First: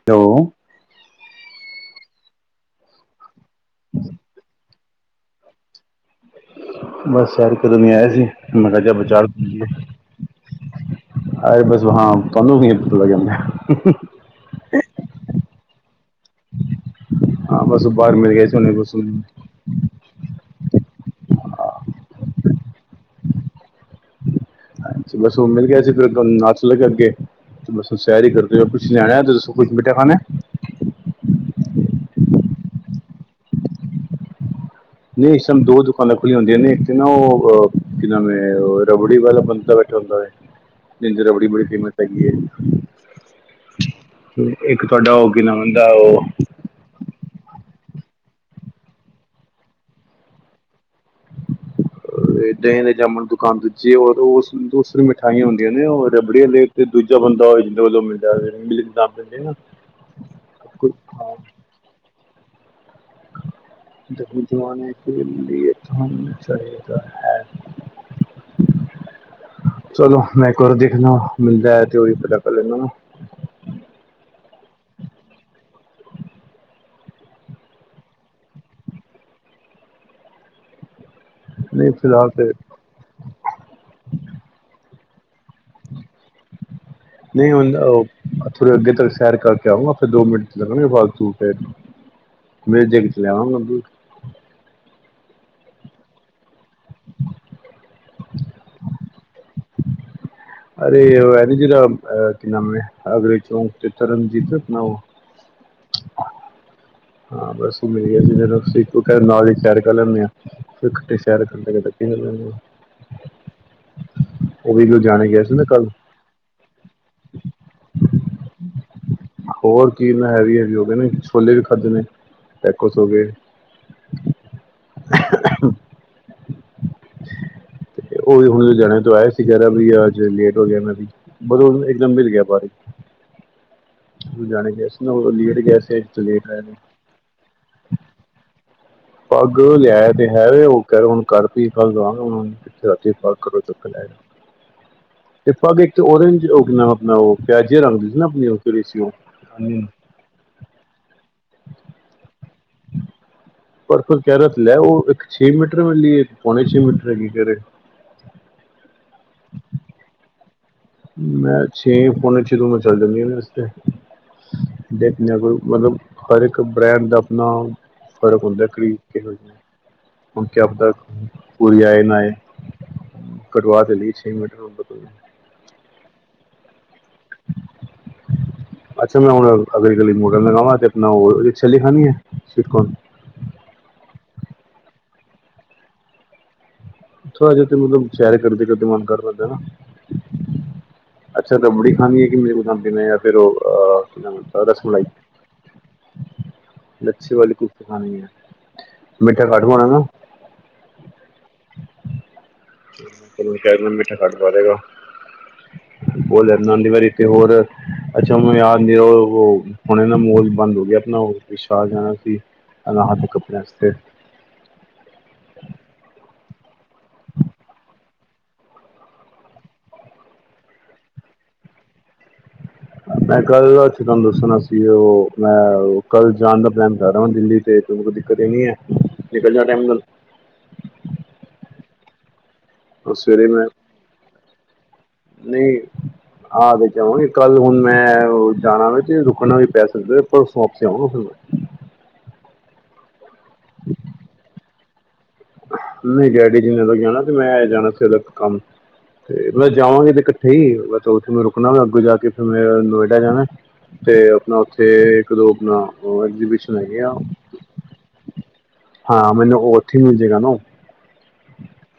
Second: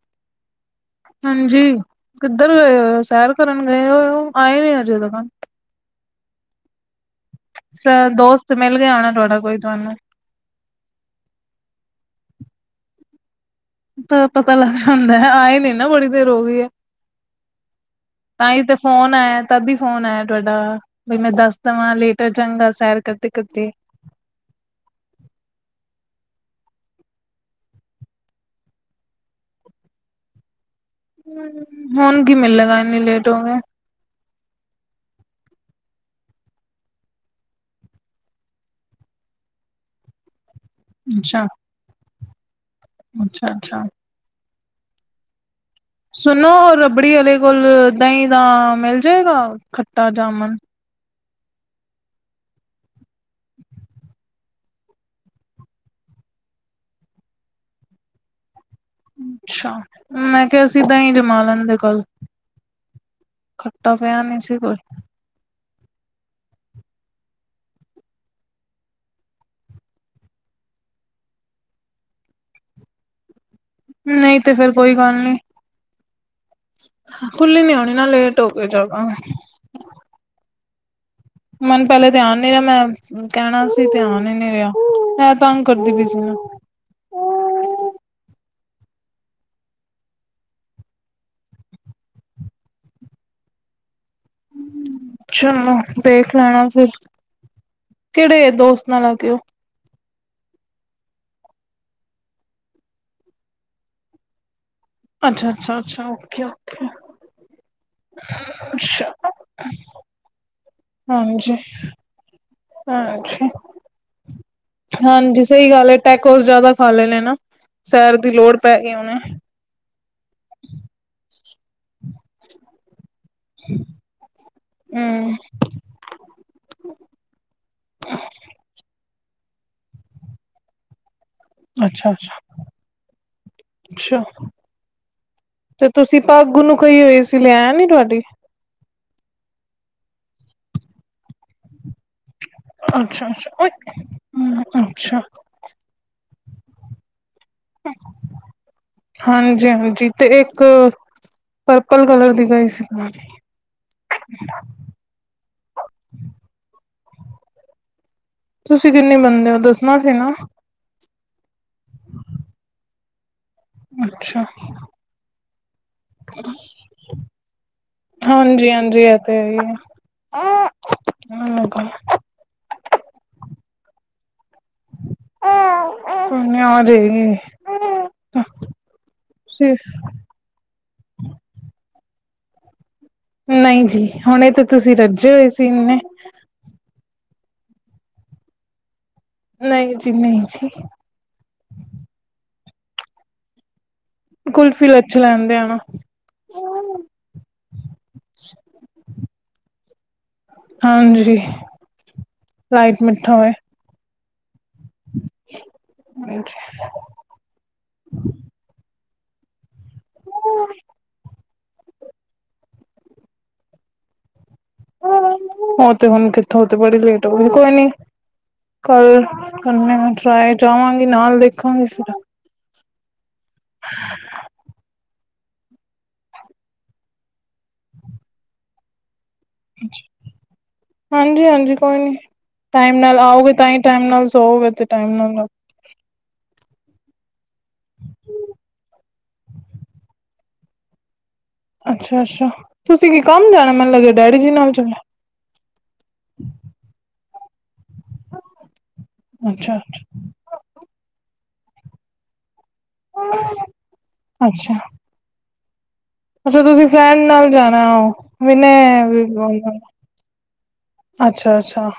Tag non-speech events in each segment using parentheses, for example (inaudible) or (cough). ਹੋਲੇ। ਹਾਂਜੀ, ਕਿੱਧਰ ਗਏ ਹੋਏ ਹੋ ਸੈਰ ਕਰਨ ਗਏ ਹੋਏ ਹੋ ਆਏ ਨੀ ਅਜੇ ਤਕਨ। ਬਸ ਸੈਰ ਕਰਨ ਗਿਆ ਸ਼ਾਇਦ ਸੀ। ਦੋਸਤ ਮਿਲ ਮਾੜਾ ਜਿਹਾ ਗਿਆ ਹੋਣਾ ਬਾਜਾਰ ਤੁਹਾਡਾ ਕੋਈ ਤੁਹਾਨੂੰ ਅਰੇ ਬਸ ਹਾਂ, ਤੁਹਾਨੂੰ ਕਿਵੇਂ ਪਤਾ ਲਗਿਆ? ਪਤਾ ਲੱਗ ਜਾਂਦਾ ਹੈ ਆਏ ਨੀ ਨਾ, ਬੜੀ ਦੇਰ ਹੋ ਗਈ ਹੈ। ਹਾਂ, ਬਸ ਬਾਹਰ ਮਿਲ ਗਿਆ ਤਾਂ ਸੀ ਹੀ ਨ ਤੇ ਬੱਸ। ਫੋਨ ਆਇਆ ਤਦ ਹੀ ਫੋਨ ਆਇਆ ਤੁਹਾਡਾ, ਬਈ ਮੈਂ ਦੱਸ ਦੇਵਾਂ ਲੇਟ ਚੰਗਾ ਸੈਰ ਕਰਦੇ ਕਰਤੇ। ਬਸ ਉਹ ਮਿਲ ਗਿਆ ਸੀ, ਫਿਰ ਨਾਲ ਚਲ ਗਿਆ ਕੇ ਅੱਗੇ। ਬਸ ਉਸ ਸੈਰ ਕਰਦੇ ਪਏ, ਕੁਛ ਲਿਆਣਾ ਦੱਸੋ, ਕੁਛ ਮਿੱਠਾ ਖਾਣਾ? ਹ ਹੁਣ ਕੀ ਮਿਲਲੇਗਾ, ਇੰਨੀ ਲੇਟ ਹੋ ਗਏ। ਨਹੀਂ ਇਸ ਟੈਮ ਦੋ ਦੁਕਾਨਾਂ ਖੁੱਲ੍ਹੀਆਂ ਹੁੰਦੀਆਂ ਨੇ, ਇੱਕ ਤੇ ਨਾ ਉਹ ਅਹ ਕੀ ਨਵੇਂ ਰਬੜੀ ਵਾਲਾ ਬੰਦਾ ਬੈਠਾ ਹੁੰਦਾ ਹੈ। ਜਜਰ ਅੱਛਾ ਬੜੀ, ਬੜੀ ਫੇਮਸ ਹੈਗੀ। ਅੱਛਾ -ਅੱਛਾ। ਇੱਕ ਤੁਹਾਡਾ ਓ ਕਿ ਨਾ ਬੰਦਾ ਉਹ। ਸੁਣੋ ਰਬੜੀ ਵਾਲੇ ਕੋਲ, ਦਹੀਂ ਦਾ ਮਿਲ ਜਾਏਗਾ ਖੱਟਾ ਜਾਮਨ। ਅ ਦਹੀਂ ਦੇ ਜਾਮਣ ਨੂੰ ਦੁਕਾਨ ਦੂਜੀ ਔਰ ਉਸ ਦੂਸਰੇ ਮ। ਮਠਾਈਆਂ ਹੁੰਦੀਆਂ ਨੇ, ਉਹ ਰਬੜੀਆਂ ਲ ਤੇ ਦੂਜਾ ਬੰਦਾ ਜਿੰਹਦੇ ਵੱਲੋਂ ਮਿਲਦਾ ਰਗ। ਅੱਛਾ, ਮੈਂ ਕਿਹਾ ਅਸੀ ਦਹੀ ਜਮਾ ਲੈਂਦੇ ਕੱਲ। ਖੱਟਾ ਪਿਆ ਨੀ ਦਹੀ ਸੀ ਕੁਝ ਜਮਾਨੇ। ਦੇ ਲ ਤੁਹਾਨੂੰ ਚਾਹੀਦਾ ਹੈ। ਚਲੋ, ਮੈਂ ਇੱਕ ਵਾਰ ਦੇਖਣਾ, ਮਿਲਦਾ ਤੇ ਉਹੀ ਪਤਾ ਕਰ ਲੈਦਾ। ਨਹੀਂ ਤੇ ਫੇਰ ਕੋਈ ਗੱਲ ਨਹੀਂ। ਖੁੱਲੀ ਨੀ ਹੋਣੀ ਨਾ, ਲੇਟ ਹੋ ਗਏ ਜਿਆਦਾ। ਮੈਨੂੰ ਨਹੀਂ ਪਹਿਲੇ ਫਿਲਹਾਲ ਧਿਆਨ ਨੀ ਤੇ ਰਿਹਾ, ਮੈਂ। ਕਹਿਣਾ ਸੀ ਧਿਆਨ ਹੀ ਨੀ ਰਿਹਾ, ਇਹ ਤੰਗ ਕਰਦੀ ਪਈ ਸੀ ਨਾ। ਨਹੀਂ ਹੁੰਦਾ, ਥੋੜ੍ਹੇ ਅੱਗੇ ਤੱਕ ਸੈਰ ਕਰਕੇ ਆਊਂਗਾ, ਫਿਰ ਦੋ ਮਿੰਟ 'ਚ ਲੱਗੇ ਗਿਆ। ਮੇ ਜੇ ਕਿਤੇ ਲਿਆਵਾਂਗਾ। ਅੱਛਾ, ਦੇਖ ਲੈਣਾ ਫਿਰ। ਕਿਹੜੇ ਦੋਸਤ ਨਾਲ ਆ ਗਏ ਉਹ। ਅਰੇ ਹੈ ਨੀ ਜਿਹੜਾ, ਕੀ ਨਾਮ ਹੈ, ਅਗਰੇ ਚੋਂਕ ਤੇ ਤਰਨਜੀਤ ਆਪਣਾ। ਅੱਛਾ- ਅੱਛਾ -ਅੱਛਾ, ਉੱਕੇ। ਹਾਂ ਬਸ ਉਹ ਮਿਲ ਗਿਆ ਜਸੀਂ ਅੱਛਾ ਇੱਕ ਨਾਲ ਹੀ ਸੈਰ ਕਰ ਲੈਂਦੇ ਹਾਂ। ਸੇ ਸੈਰ ਕਰਦੇ ਕਰਦੇ (unintelligible) ਹਾਂਛ, ਉਹ ਵੀ ਲੁਧਿਆਣੇ ਗਿਆ ਹਾਂਜੀ ਸੀ ਨਾ ਸਹੀ ਕੱਲ ਗੱਲ ਹੈ। ਪੈਕੋਸ ਜਿਆਦਾ ਖਾ ਲੈਣੇ ਨਾ, ਸੈਰ ਦੀ ਲੋੜ ਪੈ ਗਈ ਉਹਨੇ। ਹੋਰ ਕੀ ਇਹ ਨਾ ਹੈ ਵੀ ਹੈ ਵੀ ਹੋ ਗਏ ਨੇ ਛੋਲੇ ਵੀ ਖਾਦੇਣੇ ਪੈਕੋਸ ਹੋ ਗਏ। ਹਮ। ਉਹ ਵੀ ਹੁਣ ਜਾਣੇਆਂ ਤੋਂ ਆਇਏ ਸੀ ਯ ਵੀ ਅੱਜ ਲੇਟ ਹੋ ਗਿਆ ਇਹਨਾਂ ਦੀ। ਬਦੋਲ ਅੱਛਾ ਇੱਕਦਮ ਮਿਲ ਅੱਛਾ ਗਿਆ ਬਾਰੀ। ਅੱਛਾ ਤ ਜਾਣੇ ਗ ਸੀ ਨਾ ਲੇਟ ਗਿਆ ਤੇ ਸੀ, ਅੱਜ ਤੋਂ ਲੇਟ ਰਹਿ ਨੇ। ਤੁਸੀਂ ਲਿਆਇ ਨੀ ਤੁਹਾਡੀ। ਪੱਗ ਲਿਆ ਤੇ ਹੈ, ਉਹ ਕ ਹੁਣ ਕਰਤੀ ਕਲ ਜਾਣਾ। ਹਥੇ, ਰਾਤੀ ਅੱਛਾ ਅੱਛਾ ਕਰੋ ਓਏ ਚੱਕ ਲੈ। ਹਮ, ਅੱਛਾ ਤੇ ਪਗ ਇੱਕ ਓਰੇਂਜ ਓ ਕੀ ਨਾ, ਆਪਣਾ ਉਹ ਪਿਆਜੇ ਰੰਗ ਦੀ ਸੀ ਨਾ ਆਪਣੀ ਸੀ ਨਾ ਓ ਉ ਕਿਹੜੀ ਸੀ ਓ ਹਾਜੀ ਹਾਂਜੀ-ਹਾਂਜੀ ਤੇ ਇੱਕ, ਪਰਪਲ ਕਲਰ ਦੀ ਕਹਿਈ ਸੀ ਪਰ ਫਿਰ ਕਹਿ ਰਿਹਾ ਲੈ, ਉਹ ਇੱਕ ਛੇ ਮੀਟਰ ਮਿਲੀਏ, ਤੇ ਇਕ ਪੌਣੇ ਛੇ ਮੀਟਰ ਹੈਗੀ, ਕਹਿ ਰਹੇ ਤੁਸੀਂ ਜਿੰਨੀ ਬੰਣਦੇ ਹੋ, ਦੱਸਣਾ ਸੀ ਨਾ। ਮੈਂ ਛੇ ਪੋਨੇ ਛੇ ਤੋ ਉਪਰ ਚੱਲ ਜਾਂਦੀਆ ਨੇ ਵਾਸਤੇ ਅੱਛਾ ਦੇਖ ਲਿਆ ਕਰੋ ਮਤਲਬ ਹਰ ਇੱਕ ਬ੍ਰੈਂਡ ਦਾ ਆਪਣਾ, ਫ਼ਰਕ ਹੁੰਦਾ ਖਰੀ ਹਾਂਜੀ-ਹਾਂਜੀ ਇਹ ਦੋ ਜ ਤੇ ਹੈ ਹੀ ਹੁਣ ਕਿਆ ਪਤਾ, ਪੂਰੀ ਹੈ ਆਏ ਨਾ ਆਏ, ਕਟਵਾ ਤੇ ਲਈ ਛੇ ਮੀਟਰ। (inaudible) ਕੋਈ ਨਾ, ਆ ਜਾਏਗੀ ਹ ਅੱਛਾ ਮੈਂ ਹੁਣ ਅਗਲੀ ਗਲੀ ਮੋੜਨ ਲਗਾ ਵਾ ਤੇ ਅਪਣਾ ਓ ਛੱਲੀ ਖਾਨੀ ਐ? ਸਵੀਟਕੋਰਨ ਨਹੀਂ ਜੀ ਹੁਣੇ ਤੇ ਤੁਸੀਂ ਰੱਜੇ ਹੋਏ ਸੀ ਇਨੇ। ਥੋੜ੍ਹਾ ਜਿਹਾ ਤੇ ਮਤਲਬ ਸੈਰ ਕਰਦੇ ਕਰਦੇ ਮਨ ਕਰਦਾ। ਨਹੀਂ ਜੀ ਨਹੀਂ ਜੀ। ਅੱਛਾ ਰਬੜੀ ਖਾਣੀ ਏ ਕਿ ਮੇ ਓ ਬਣਾਉਣ ਦੇ ਪਏ ਯਾਰ ਫਿਰ ਓ ਅਅ ਕੀ ਨਂ ਰਸ ਕੁਲਫੀ ਮਲਾਈ? ਲੱਛੇ ਲੈਂਦੇ ਆ ਨਾ ਲੱਛੇ ਵਾਲੀ ਕੁਫੀ ਖਾਣੀ ਆ ਮਿੱਠਾ ਘੱਟ ਪਾਉਣਾ ਨਾ? ਹਾਂ ਜੀ ਊਹਨੂੰ ਕਹਿ ਦਾ ਮਿੱਠਾ ਘੱਟ ਪਾ ਦੇਗਾ। ਬਲ (unintelligible) ਨ ਦੀ ਵਾਰੀ ਤੇ ਹੋਰ ਅੱਛਾ ਮੈਂਨੂੰ ਯਾਦ ਨੀ ਓ ਓਨਰਾ ਹੁਣੇ ਨਾ ਮੋਲ ਬੰਦ ਹੋ ਗਿਆ ਆਪਣਾ ਓ ਵਿਸ਼ਾਲ ਜਾਣਾ ਸੀ ਅ ਲਾ ਹੱਥ ਕਬੈਂਸ ਤੇ ਉਹ ਤੇ ਹੁਣ ਕਿੱਥੋਂ ਤੇ ਬੜੀ ਲੇਟ ਹੋ ਗਏ ਕੋਈ ਨੀ। ਕੱਲ ਕੱਲ ਮੈਂ ਟਰਾਏ ਜਾਵਾਂਗੀ ਨਾਲ ਵੇਖਾਂਗੀ ਫਿਰ। ਮੈਂ ਕੱਲ ਅ ਚ ਤੁਹਾਨੂੰ ਦੱਸਣਾ ਸੀ। ਕਿ ਉਹ ਮੈਂ ਓ ਕੱਲ ਜਾਣ ਦਾ ਪਲੈਨ ਕਰ ਰਿਆ ਦਿੱਲੀ ਤੇ ਤਨੂੰ ਕੋਈ ਦਿੱਕਤ ਤੇ ਨੀ ਹੈ? ਨਿਕਲ ਜਾ ਟਾਈਮ ਨਾਲ ਹਾਂਜੀ ਹਾਂਜੀ ਕੋਈ ਨੀ ਟਾਈਮ ਨਾਲ ਸਵੇਰੇ ਆਓਗੇ ਤਾਂ ਈ ਟਾਈਮ ਨਾਲ ਸੋਉਗੇ ਤੇ ਟਾਈਮ ਨਾਲ ਸਈ ਏ ਆਹ ਦੇਖ ਕੇ ਆਵਾਂਗੇ ਕੱਲ ਹੁਣ ਮੈਂ ਓ ਜਾਣਾ ਵ ਤੇ ਰੁਕਣਾ ਵੀ ਪੈ ਸਕਦਾ ਪਰ ਸੌਂਪ ਆਉ ਫ (unintelligible) ਅੱਛਾ ਅੱਛਾ ਤੁਸੀਂ ਕੀ ਕੰਮ ਜਾਣਾ ਮੈਨੂੰ ਲੱਲਿਆ ਡੈਡੀ ਜੀ ਨਾਲ ਚਲੇ ਆ। ਆਹ ਨਹੀਂ ਡੈਡੀ ਜੀ ਨੇ ਅਲੱਗ ਜਾਣਾ ਤੇ ਮੈ ਜਾਣਾ ਜਰਾਕ ਕੰਮ ਤੇ ਮੈਂ ਜਾਵਾਂਗੇ ਤੇ ਇਕ ਠੀਕ ਬਸ ਉੱਥੇ ਮੈਂ ਰੁਕਣਾ ਵਾ ਅੱਗੋ ਜਾ ਕੇ ਫਿਰ ਅਅ ਮੈਂ ਨੋਇਡਾ ਜਾਣਾ ਤੇ ਆਪਣਾ ਉੱਥੇ ਗਰੁਪ ਨਾ ਅੱਛਾ ਤੁਸੀਂ ਫਰੈਂਡ ਨਾਲ ਜਾਣਾ (inaudible) ਹੋਨ ਹਾਂ ਮੈਨੂੰ ਉਹ ਉੱਥੇ ਮਿਲ ਜਾਏਗਾ ਨਾ ਅੱਛਾ ਅੱਛਾ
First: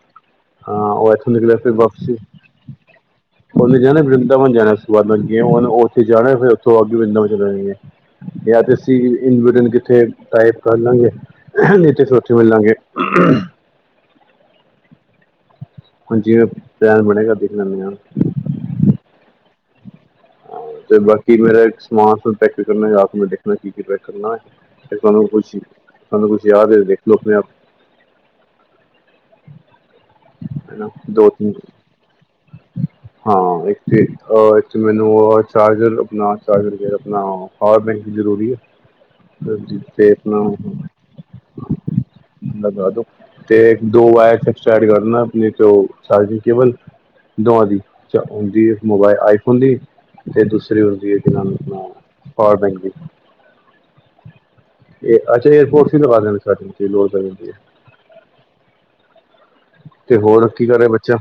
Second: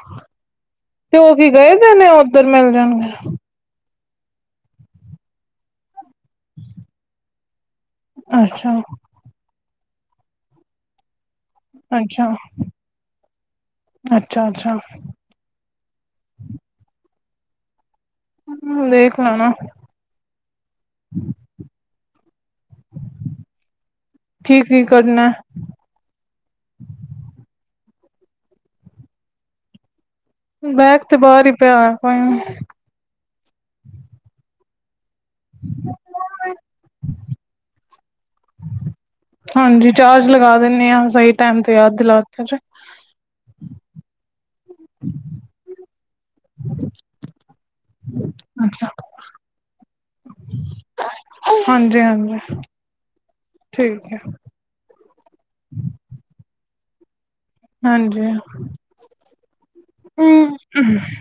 ਹਾਂ ਤੇ ਇੱਥੋਂ ਉਹ ਕੀ ਨਿਕਲਿਆ ਫਿਰ ਗਏ ਨੇ ਨੇ ਵਾਪਸੀ ਉੱਧਰ ਮਿਲ ਜਾਣਗੇ? ਉਹਨੇ ਜਾਣਾ ਵ੍ਰਿੰਦਾਵਨ ਜਾਣਾ ਉਸ ਤੋ ਬਾਅਦ ਮਤਲਬ ਕੀ ਉਹਨੇ ਉੱਥੇ ਜਾਣਾ ਫਿਰ ਉੱਥੋਂ ਆ ਵ੍ਰਿੰਦਾਵਨ ਚੱਲ ਜਾਂ ਤੇ ਅਸੀਂ ਇਨਬਟਨ ਕਿੱਥੇ ਟਾਈਪ ਕਰ ਲਾਂਗੇ? ਨੀਚੇ ਸੋਚੱ ਮਿਲਾਂਗੇ ਅੱਛਾ ਅੱਛਾ ਹਾਂਜੀ ਪਲੈਨ ਬਣੇਗਾ ਦੇਖ ਲੈਣੇ ਆ। ਹ ਦੇਖ ਲੈਣਾ ਹਾਂ ਤੇ ਬਾਕੀ ਮੇਰਾ ਇਕ ਸਮਾਨ ਸਭ ਪੈਕ ਕਰਨਾ ਯਾ ਆਪ ਮੈ ਦੇਖਣਾ ਕੀ ਕੀ ਪੈਕ ਕਰਨਾ। ਕੀ ਕੀ ਤੇ ਤੁਹਾਨੂੰ ਕਰਨਾ? ਕੁਛ ਤੁਹਾਨੂੰ ਕੁਛ ਯਾਦ ਏ ਦੇਖਲੋ ਆਪਣੇ ਆਪ? ਹਨਾ ਬੈਗ ਤੇ ਦੋ ਬਾਹਰ ਤਿੰਨ ਹੀ ਪਿਆ। ਹਾਂ ਇੱਕ ਤੇ ਅ ਇਚ ਮੈਨੂੰ ਅਅ ਚਾਰਜਰ ਆਪਣਾ ਚਾਰਜਰ ਕਿਹਰਿਆ ਆਪਣਾ ਆ ਵੇਖ ਜ਼ਰੂਰੀ ਆ? ਹਾਂਜੀ ਚਾਰਜ ਲਗਾ ਦਿੰਦੇ ਆਂ ਸਹੀ ਟਾਈਮ ਤੇ ਯਾਦ ਦਿਲਾ ਤਾ (inaudible) ਤੇ ਦੋ ਵਾਇਰ (unintelligible) ਕੇਵਲ, ਦੋਵਾਂ ਦੀ ਹੁੰਦੀ ਏ, ਮੋਬਾਈਲ ਆਈਫੋਨ ਦੀ ਤੇ ਦੂਸਰੀ ਹੁੰਦੀ ਹੈ, (unintelligible) ਪਾਵਰ ਹਾਂਜੀ-ਹਾਂਜੀ ਬੈਂਕ ਦੀ। ਠੀਕ ਹੈ। ਅੱਛਾ, ਏਅਰਪੋਟ (unintelligible) ਲੋੜ ਪੈ ਜਾਂਦੀ ਹੈ। ਹਾਂਜੀ, ਤੇ ਹੋਰ ਕੀ ਕਰ ਰਿਹਾ ਹਮ। ਬੱਚਾ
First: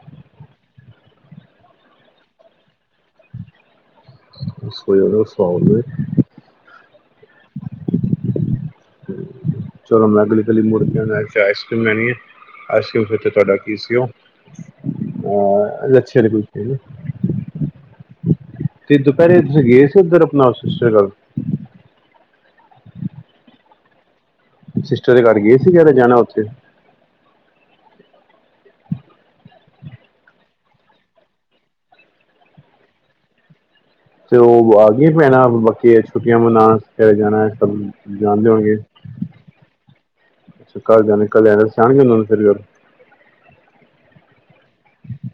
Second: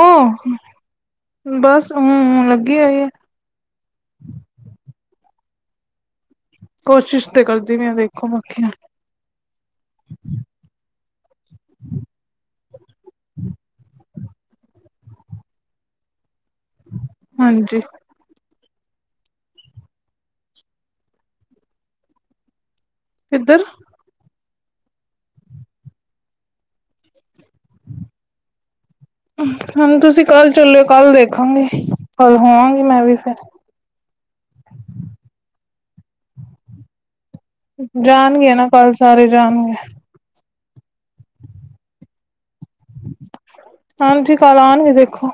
ਉਹ, ਬਸ ਹਮ ਲੱਗੀ ਹੋਈ ਆ। (unintelligible) ਕੋਸ਼ਿਸ਼ ਤੇ ਕਰਦੀ ਪਈ ਆ, ਦੇਖੋ ਬਾਕੀ। ਚਲੋ ਮੈਂ ਅਗਲੀ ਗਲੀ ਮੁੜ ਦੇ ਹੋਏ ਆਈਸ ਕਰੀਮ ਲੈਣੀ ਆ, ਆਈਸ ਕਰੀਮ ਤੇ ਤੁਹਾਡਾ ਕੀ ਸੀ ਉਹ? ਅਹ, (unintelligible) ਲੱਛੇ ਵਾਲੀ ਕੁਲਫੀ ਹਾਂਜੀ। ਤੇ ਦੁਪਹਿਰੇ ਤੁਸੀਂ ਗਏ ਸੀ ਉੱਧਰ, ਆਪਣਾ ਸਿਸਟਰ ਘਰ? ਕਿੱਧਰ? ਸਿਸਟਰ ਦੇ ਘਰ ਗਏ ਸੀਗੇ, ਕਹਿ ਰਹੇ ਜਾਣਾ ਉੱਥੇ। (inaudible) ਹੁਣ ਤੁਸੀਂ ਕੱਲ ਚੱਲਓ, ਕੱਲ ਦੇਖਾਂਗੇ, ਕੱਲ ਹੋਵਾਂਗੀ ਮੈਂ ਵੀ ਫਿਰ। ਤੇ ਉਹ ਆ ਗਿਆ ਭੈਣਾ, ਬਾਕੀ ਛੁੱਟੀਆਂ ਮਨਾਉਣ ਕਹਿੰਦੇ (unintelligible) ਜਾਣਾ। ਸਭ ਜਾਣਦੇ ਜਾਣਗੇ ਨਾ, ਹੋਣਗੇ ਕੱਲ੍ਹ ਸਾਰੇ ਜਾਣਗੇ। (unintelligible) ਹਾਂਜੀ, ਕੱਲ ਆਉਣਗੇ ਦੇਖੋ।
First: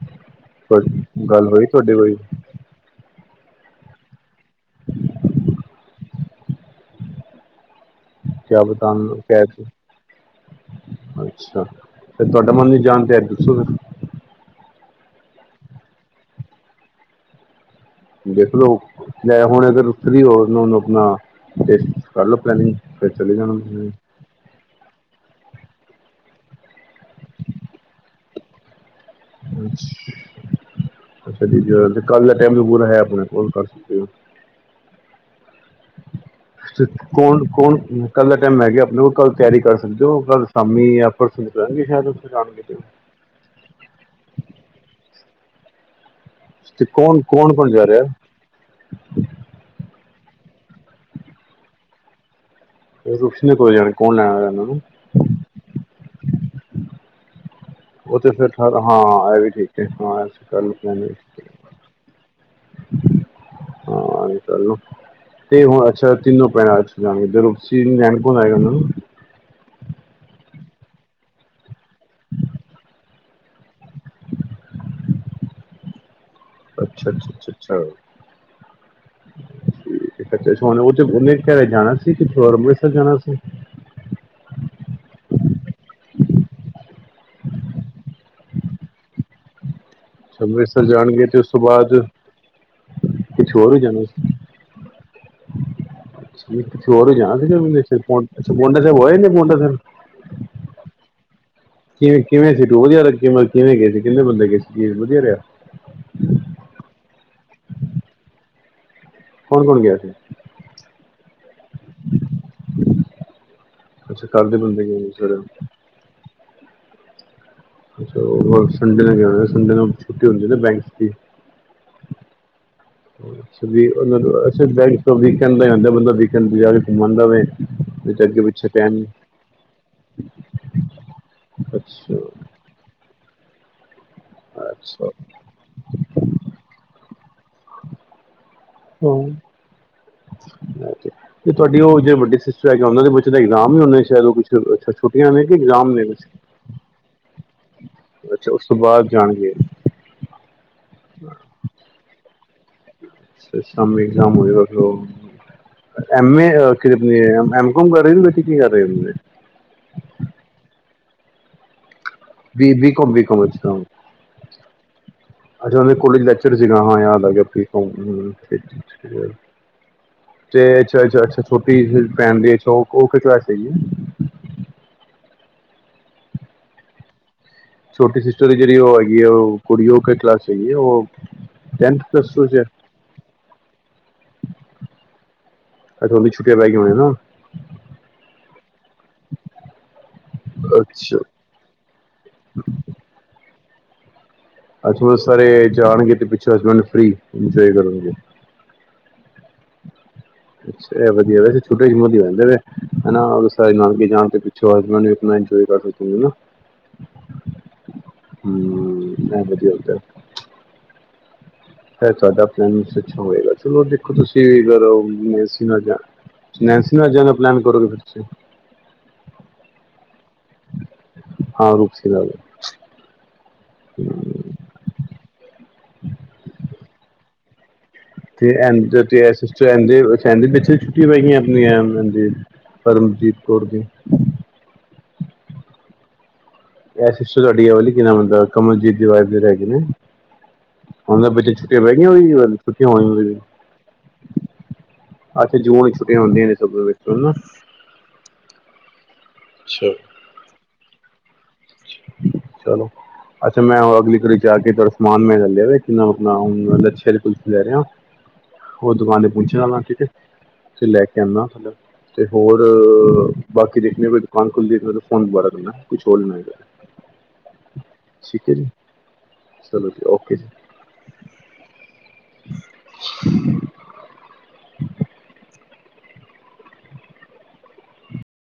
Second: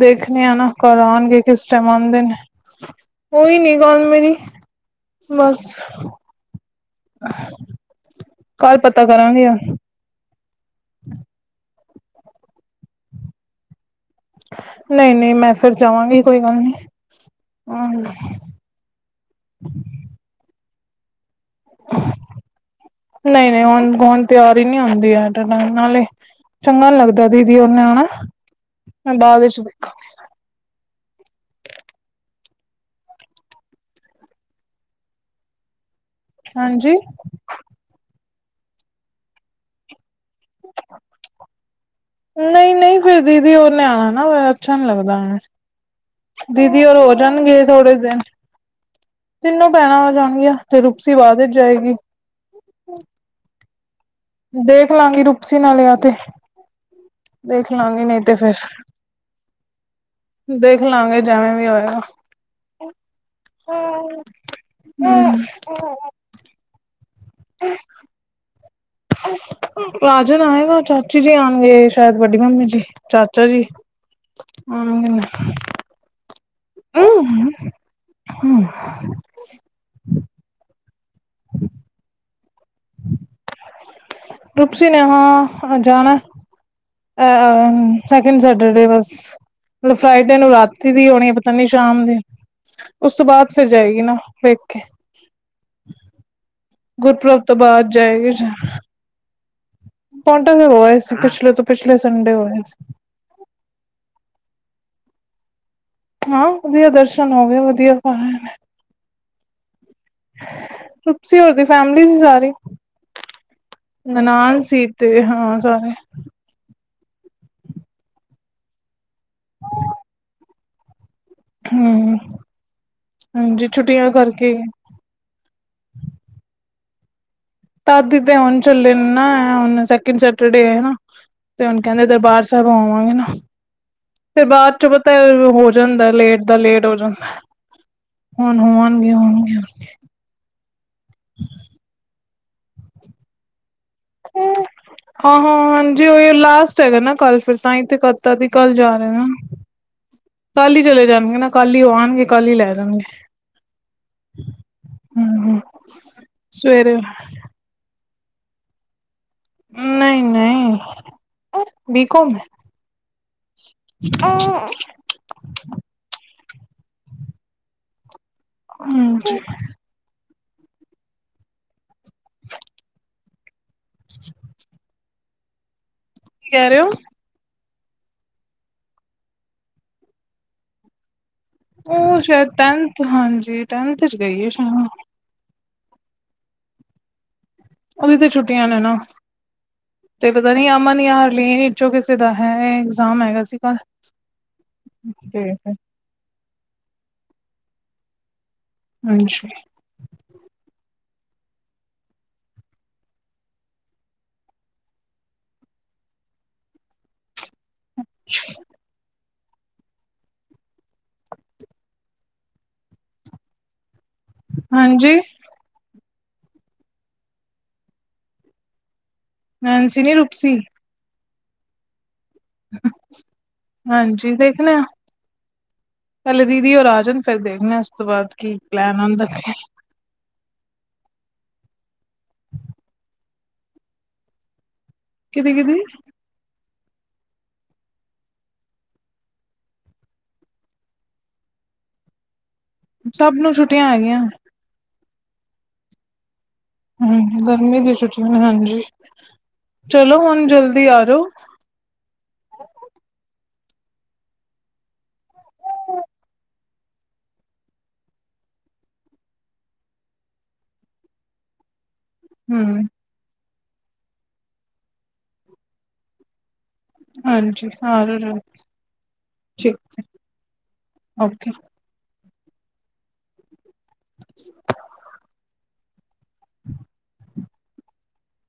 ਦੇਖਣੇ ਆ ਨਾ, ਕੱਲ ਆਉਣਗੇ, ਗੱਲ ਕਿਸ ਹੋਈ ਟਾਈਮ ਤੁਹਾਡੇ ਕੋਈ ਆਉਂਦੇ ਨੇ। ਹੋਈ ਨੀ ਗੱਲ ਮੇਰੀ, ਬਸ। ਕਿਆ ਕੱਲ ਪਤਾ ਬਤਾਨ ਕਹਿ ਕਰਾਂਗੇ। ਅੱਛਾ, ਤੇ ਤੁਹਾਡਾ ਮਨ ਨੀ ਜਾਣ ਤੇ ਆ, ਦੱਸੋ ਫੇਰ? ਨਹੀਂ-ਨਹੀਂ, ਮੈਂ ਫਿਰ ਜਾਵਾਂਗੀ, ਕੋਈ ਗੱਲ ਨੀ। ਦੇਖ ਲਓ, (unintelligible) ਹੁਣ ਅਗਰ ਫ੍ਰੀ ਹੋ ਉਹਨੂੰ ਆਪਣਾ ਫੇਰ ਕਰ ਲਓ ਪਲੇਨਿੰਗ, ਫਿਰ ਚਲੇ ਜਾਣਾ ਤੁਸੀ ਵੀ। ਤਿਆਰੀ ਨਹੀਂ ਹੁੰਦੀ ਐਟੇ ਟੈਮ ਤੇ, (unintelligible) ਨਾਲੇ ਚੰਗਾ ਨੀ ਲੱਗਦਾ ਦੀਦੀ ਹੁਣਾ ਨੇ ਆਉਣਾ। ਅੱਛਾ, (inaudible) ਕੱਲ ਦਾ ਟਾਈਮ ਵੀ ਪੂਰਾ ਹੈ ਆਪਣਾ ਕੋਲੇ, ਕਰ ਸਕਦੇ ਹੋ। ਹਾਂਜੀ ਕੌਣ-ਕੌਣ, ਕੱਲ ਦਾ ਟਾਈਮ ਹੈੈ ਗਾ ਆਪਣੇ ਕੋਲ। ਕੱਲ ਤਿਆਰੀ ਕਰ ਸਕਦੇ ਹੋ, ਕੱਲ ਸ਼ਾਮੀ ਯ ਪਰਸੋ ਨਿਕਲਣ ਗੇ ਸ਼ਾਇਦ ਓਥੇ ਜਾਣਗੇ ਤੇ ਨਹੀਂ ਓਹ। ਨਹੀਂ ਫਿਰ ਦੀਦੀ ਹੁਣਾ ਨੇ ਆਉਣਾ ਨਾ, ਅੱਛਾ ਨੀ ਲੱਗਦਾ ਨਾ ਐਵੇ। ਦੀਦੀ ਤੇ ਹੋਰ ਹੋ ਕੌਣ ਕੌਣ ਜਾਣਗੇ, ਕੌਣ ਜਾ ਥੋੜੇ ਰਿਹਾ ਦਿਨ। ਤਿੰਨੋ ਭੈਣਾਂ ਆ ਜਾਣਗੀਆਂ, ਤੇ ਰੁਪਸੀ ਬਾਅਦ ਵਿਚ ਜਾਏਗੀ। ਰੁਪਸੀ ਨੇ ਕਦੋਂ ਜਾਣਾ? ਕੌਣ ਲੈਣਾ ਇਹਨਾਂ ਨੂੰ ਦੇਖ ਲਾਂਗੀ ਰੁਪਸੀ ਨਾਲ ਯਾ ਤੇ। ਦੇਖ ਲਾਂਗੇ ਉਹ ਨਹੀਂ ਤੇ ਫਿਰ, ਹਾਂ ਇਹ ਵੀ ਠੀਕ ਹੈ, ਹਾਂ ਕਰਲੋ ਦੇਖ ਪਲੈਨ (inaudible) ਲਾਂਗੇ ਜਿਵੇਂ ਵੀ ਹੋਏਗਾ ਹਾਂ, ਤੇ ਹੁਣ ਅੱਛਾ ਤੀਨੋ ਭੈਣਾਂ ਜਾਣਗੇ (unintelligible) ਤੇ ਰੂਪਸੀ ਨੂੰ ਲੈਨ ਕੌਣ ਆਏਗਾ ਓਹਨਾ ਨੂੰ? ਅੱ ਰਾਜਨ ਆਏਗਾ, ਚਾਚਾ ਜੀ ਆਉਣਗੇ ਸ਼ਾਇਦ ਵੱਡੀ ਮੰਮੀ ਜੀ, ਚਾਚਾ ਜੀ। ਹਾਂ, ਅੱਛਾ-ਅੱਛਾ-ਅੱਛਾ-ਅੱਛਾ। ਹਮ। ਅੱਛਾ, ਉਹ ਉਹਨੇ ਘਰੇ ਜਾਣਾ ਸੀ, ਕਿਥੇ ਹੋਰ ਅੰਮ੍ਰਿਤਸਰ ਜਾਣਾ ਸੀ। ਰੁਪਸੀ ਨੇ, ਹਾਂ ਜਾਣਾ। ਅ, ਸੈਕਿੰਡ ਸੈਟਰਡੇ ਬਸ। ਮਤਲਬ ਫਰਾਈਡੇ ਅੱਛਾ ਨੂੰ ਅੰਮ੍ਰਿਤਸਰ ਰਾਤੀ ਦੀ ਜਾਣਗੇ ਹੋਣੀ, ਤੇ ਉਸ ਪਤਾ ਤੋਂ ਨੀ ਬਾਅਦ ਸ਼ਾਮ ਦੀ। ਉਸ ਤੋਂ ਬਾਅਦ ਫਿਰ ਜਾਏਗੀ ਨਾ ਵੇਖ ਕੇ ਛ ਹੋਰ ਜਾਣਾ ਗੁਰਪੁਰਬ ਤੋਂ ਬਾਅਦ ਸੀ ਜਾਏਗੀ ਪੋਂਟਾ ਸਾਹਿਬ ਹੋ ਆਏ ਨੇ, ਪੋਂਟਾ ਸਾਹਿਬ ਪੋਟਾਂ ਸਾਹਿਬ ਹੋ ਆਏ ਸੀ, ਪਿਛਲੇ ਤੋਂ ਪਿਛਲੇ ਕਿਵੇਂ ਸੰਡੇ ਕਿਵੇਂ ਹੋਇਆ ਸੀ ਟੂ ਵਧੀਆਮ ਕਿਵੇਂ ਗਏ ਸੀ ਕਿੰਨੇ ਬੰਦੇ ਗਏ ਸੀ ਚਜ਼ ਵਧੀਆ ਰਿਹਾ। ਹਾਂ ਵਧੀਆ ਦਰਸ਼ਨ ਹੋਵੇ ਵਧੀਆ ਕਾਰ ਕੌਣ ਕੌਣ ਗਿਆ ਸੀ ਰੁਚੀ ਹੋਰ ਦੀ ਫੈਮਲੀ ਸੀ ਸਾਰੀ। ਅੱਛਾ ਕਰਦੇ ਬੰਦੇ ਕਿ ਸ ਜਾਣਾ ਅੱਛ ਸੰਡੇ ਨਾਲ ਗਿਆ ਸੰਡੇ ਨਾਲ ਛੁੱਟੀ ਹੁੰਦੀ ਨਾ ਬੈਂਕ ਦੀ। ਹੂੱ ਅੱਛਾ ਬੈਂਕ ਵੀਕੇਂਡ ਅੰਦਾ ਬੰਦਾ ਵੀਕੈਂਦ ਤੇ ਗੁੰਮ ਆਂਦਾ ਹੈ ਦਾਦੀਤੇ ਹੁਣ ਚਲੇ ਨੇ ਹੁਣ ਸੈਕਿੰਡ ਸਟਰਦੇ ਤੇ ਹੁਣ ਕਹਿੰਦੇ ਅੱਛਾ ਦਰਬਾਰ ਸਾਬ੍ਹ ਵਾਂਗੇ ਨਾ ਫਿਰ ਬਾਅਦ ਚੋਂ ਅੱਛਾ ਪਤਾ ਹੋਰ ਜਾਂਦਾ ਲੇਟ ਦਾ ਲੇਟ ਹੋ ਜਾਂਦਾ ਹੁਣ ਹੁਣ ਹੈਲੋ ਅੱ ਤੁਹਾਡੀ ਉਹ ਜਿਹੜੇ ਵੱਡੇ ਸਿਸਟਰ ਹੈਗੇ ਉਹਨਾਂ ਦੇ ਬੱਚੇ ਦਾ ਇਗਜ਼ਾਮ ਵੀ ਉਹਨੇ ਅੱਛ ਛੁੱਟੀਆਂ ਨੇ ਕਿ ਇਗਜ਼ਾਮ ਨੇ ਗਾ ਨਾ ਕੱਲ ਫਿਰ ਤਾਂ ਹੀ ਤੇ ਕਤਾ ਤੇ ਅੱਛਾ ਉਸ ਕੱਲ ਤੋਂ ਜਾ ਬਾਅਦ ਰਹੇ ਨਾ ਜਾਣਗੇ ਕੱਲ ਹੀ ਚਲੇ ਜਾਣਗੇ ਨਾ ਕੱਲ ਹੀ ਉਹ ਆਉਣਗੇ ਕੱਲ੍ਹ ਹੀ ਲੈ ਜਾਣਗੇ। ਸੈਮੀ ਐਗਜਾਮ ਹੋਇ ਹਮ ਹਮ ਮ ਅ ਸਵੇਰੇ ਕੇਢੇ ਮ ਕਰਦੇ ਕੀ ਕਰ ਰਦੇ (unintelligible) ਨਈ ਨਈ ਬਕੋਮ ਹੈ ਬ ਬਿਕੋਮ ਬਿਕੋਮ ਵਿਚ ਆਹ ਅੱਜ ਹੁਨਾ ਦੇ ਕੋਲੇਜ ਲੈਕਚਰ ਸੀਗਾ ਹਾਂ ਯਾਦ ਆ ਗਿਆ ਬਕੋਮ ਕੀ ਅੱਛਾ ਅੱਛਾ ਅੱਛਾ ਛੋਟੀ ਭੈਣ ਦੇ ਉਹ ਕਿਸ ਵਾਸਤੇ ਕੀ ਕਹਿ ਰਹੇ ਹੋ ਛੋਟੀ ਸਿਸਟਰ ਦੀ ਜਿਹੜੀ ਉਹ ਹੈਗੀ ਹੈ ਉਹ ਕੁੜੀਓ ਕ ਕਲਾਸ ਹੈਗੀ ਹੈ ਉਹ ਟੈਨਥ ਉਹ ਪਲੱਸ ਟੂ ਸ਼ਾਇਦ ਚ ਹੈ। ਟੈਨਥ ਹਾਂਜੀ ਟੈਨਥ ਚ ਗਈ ਸ਼ਾਇ ਅੱਜ ਛੁੱਟਿਆ ਪੈ ਗਈ ਹੋ ਨਾ ਉਹਦੀ ਤੇ ਛੁੱਟੀਆਂ ਨੇ ਨਾ ਤੇ ਪਤਾ ਨੀ ਅਮਨ ਅੱਛਾ ਯਾ ਹਰਲੀਨ ਕਿਸੇ ਦਾ ਹੈ ਇਗਜ਼ਾਮ ਹੈਗਾ ਸੀਗਾ। ਅਸ ਬਹੁਤ ਸਾਰੇ ਜਾਣਗੇ ਤੇ ਪਿੱਛੋਂ ਹਸਬੈਂਡ ਫ੍ਰਰੀ ਇੰਜੋਏ ਕਰਨਗੇ। ਹਾਂਜੀ ਅੱਛ ਵਧੀਆ ਵੈਸੇ ਛੋਟੇ ਮੋਹਿੰਦੇਾ ਸਾਰੇ ਨਲਕੇ ਜਾਣ ਤੇ ਪਿੱਛੋਂ ਹਸਬੈਂਡ ਆਪਣਾ ਪਾੋ ਨਾ ਹਮ ਵਧੀਆ ਹੋ (unintelligible) ਸ਼ਾਇਦ ਤੁਹਾਡਾ ਪਲੈਨ ਅੱਛਾ ਹੋਏਗਾ ਚਲੋ ਦੇਖੋ ਤੁਸੀਂਗਰ ਹਾਂਜੀ ਮ ਅਸੀ ਨਾ ਜਾ ਨੈਨਸੀ ਨਾਲ ਜਾਣਾ ਪਲਲਾਨ ਕਰੋ ਫਿਰ ਤੁਸੀ ਨੈਂਸੀ ਨੀ ਰੂਪਸੀ ਹਾਂ ਰੁਪਸੀ ਯਾਦ ਹਾਂਜੀ ਦੇਖਣੇ ਆ ਪਲੇ ਦੀਦੀ ਹੋ ਆ ਜਾਣ। ਫਿਰ ਦੇਖਣੇ ਤੋਂ ਬਾਅਦ ਤੇ ਕੀ ਪਲੈਨ (unintelligible) ਆਉਂਦਾ ਕਹਿੰਦੇ ਵਿੱਚਥੇ ਛੁੱਟੀਆਂ ਪੈ ਗਈਆਂ ਆਪਣੀਆਂ ਪਰਮਜੀਤ ਕੌਰ ਦੀ ਕਿਦੀ ਕਿਦੀ ਇਹ ਸਿਸਟਰ ਤੁਹਾਡੀਲੀ ਕਿਨਾ ਬਤਦਾ ਕਮਲਜੀਤ ਦੀ ਵਾਈਫ ਜੇਹੜੇ ਹੈਗੇ ਨੇ। ਹੁਣਾ ਦੇ ਬੱਚਿਆ ਨੂੰ ਛੁੱਟਿਆ ਪਏ ਗੇਇਆ ਛੁੱਟੀ ਹੋਣੀ ਸਭ ਹੁੰ ਨੂੰ ਛੁੱਟੀਆਂ ਹੈਗੀਆਂ ਅੱਛਾ ਜੂਨ ਚ ਛੁੱਟੀਆਂ ਹੁੰਦੀਆਂ ਨੇ ਸਭ ਦੇ ਵਿੱਚ ਨਾ ਹਮ ਅੱਛਾ ਗਰਮੀ ਦੀ ਛੁਟੀਆ ਹਾਂਜੀ, ਚਲੋ ਹੁਣ ਜਲਦੀ ਆ ਜਾਓ ਚਲੋ (unintelligible) ਅੱਛਾ ਮੈਂ ਅਗਲੀ ਗਲੀ 'ਚ ਜਾ ਕੇ (unintelligible) ਸਾਮਾਨ ਲੈ ਰਿਹਾ, ਲੱਛੇ ਵਾਲੀ ਕੁਲਫੀ ਲੈ ਰਿਹਾ। ਹੋਰ ਦੁਕਾਨ ਤੇ ਪੁੱਛ ਲਾੰਗਾ ਠੀਕ ਹੈ, ਫੇਰ ਲੈ ਕੇ ਆਉਂਦਾ ਤੇ ਹੋਰ ਹੂੰ ਬਾਕੀ ਦੇਖਲੋ ਹੋਰ ਵੀ ਸਮਾਨ, ਦੁਕਾਨ ਖੁੱਲਦੀ ਫੋਨ ਦੁਬਾਰਾ ਕਰਨਾ ਕੁਛ ਹੋਰ ਹਾਂਜੀ ਠੀਕ ਹੈ (unintelligible) ਜੀ ਠੀਕ ਚਲੋ ਹੈ ਜੀ ਓਕੇ ਜੀ ਓਕੇ।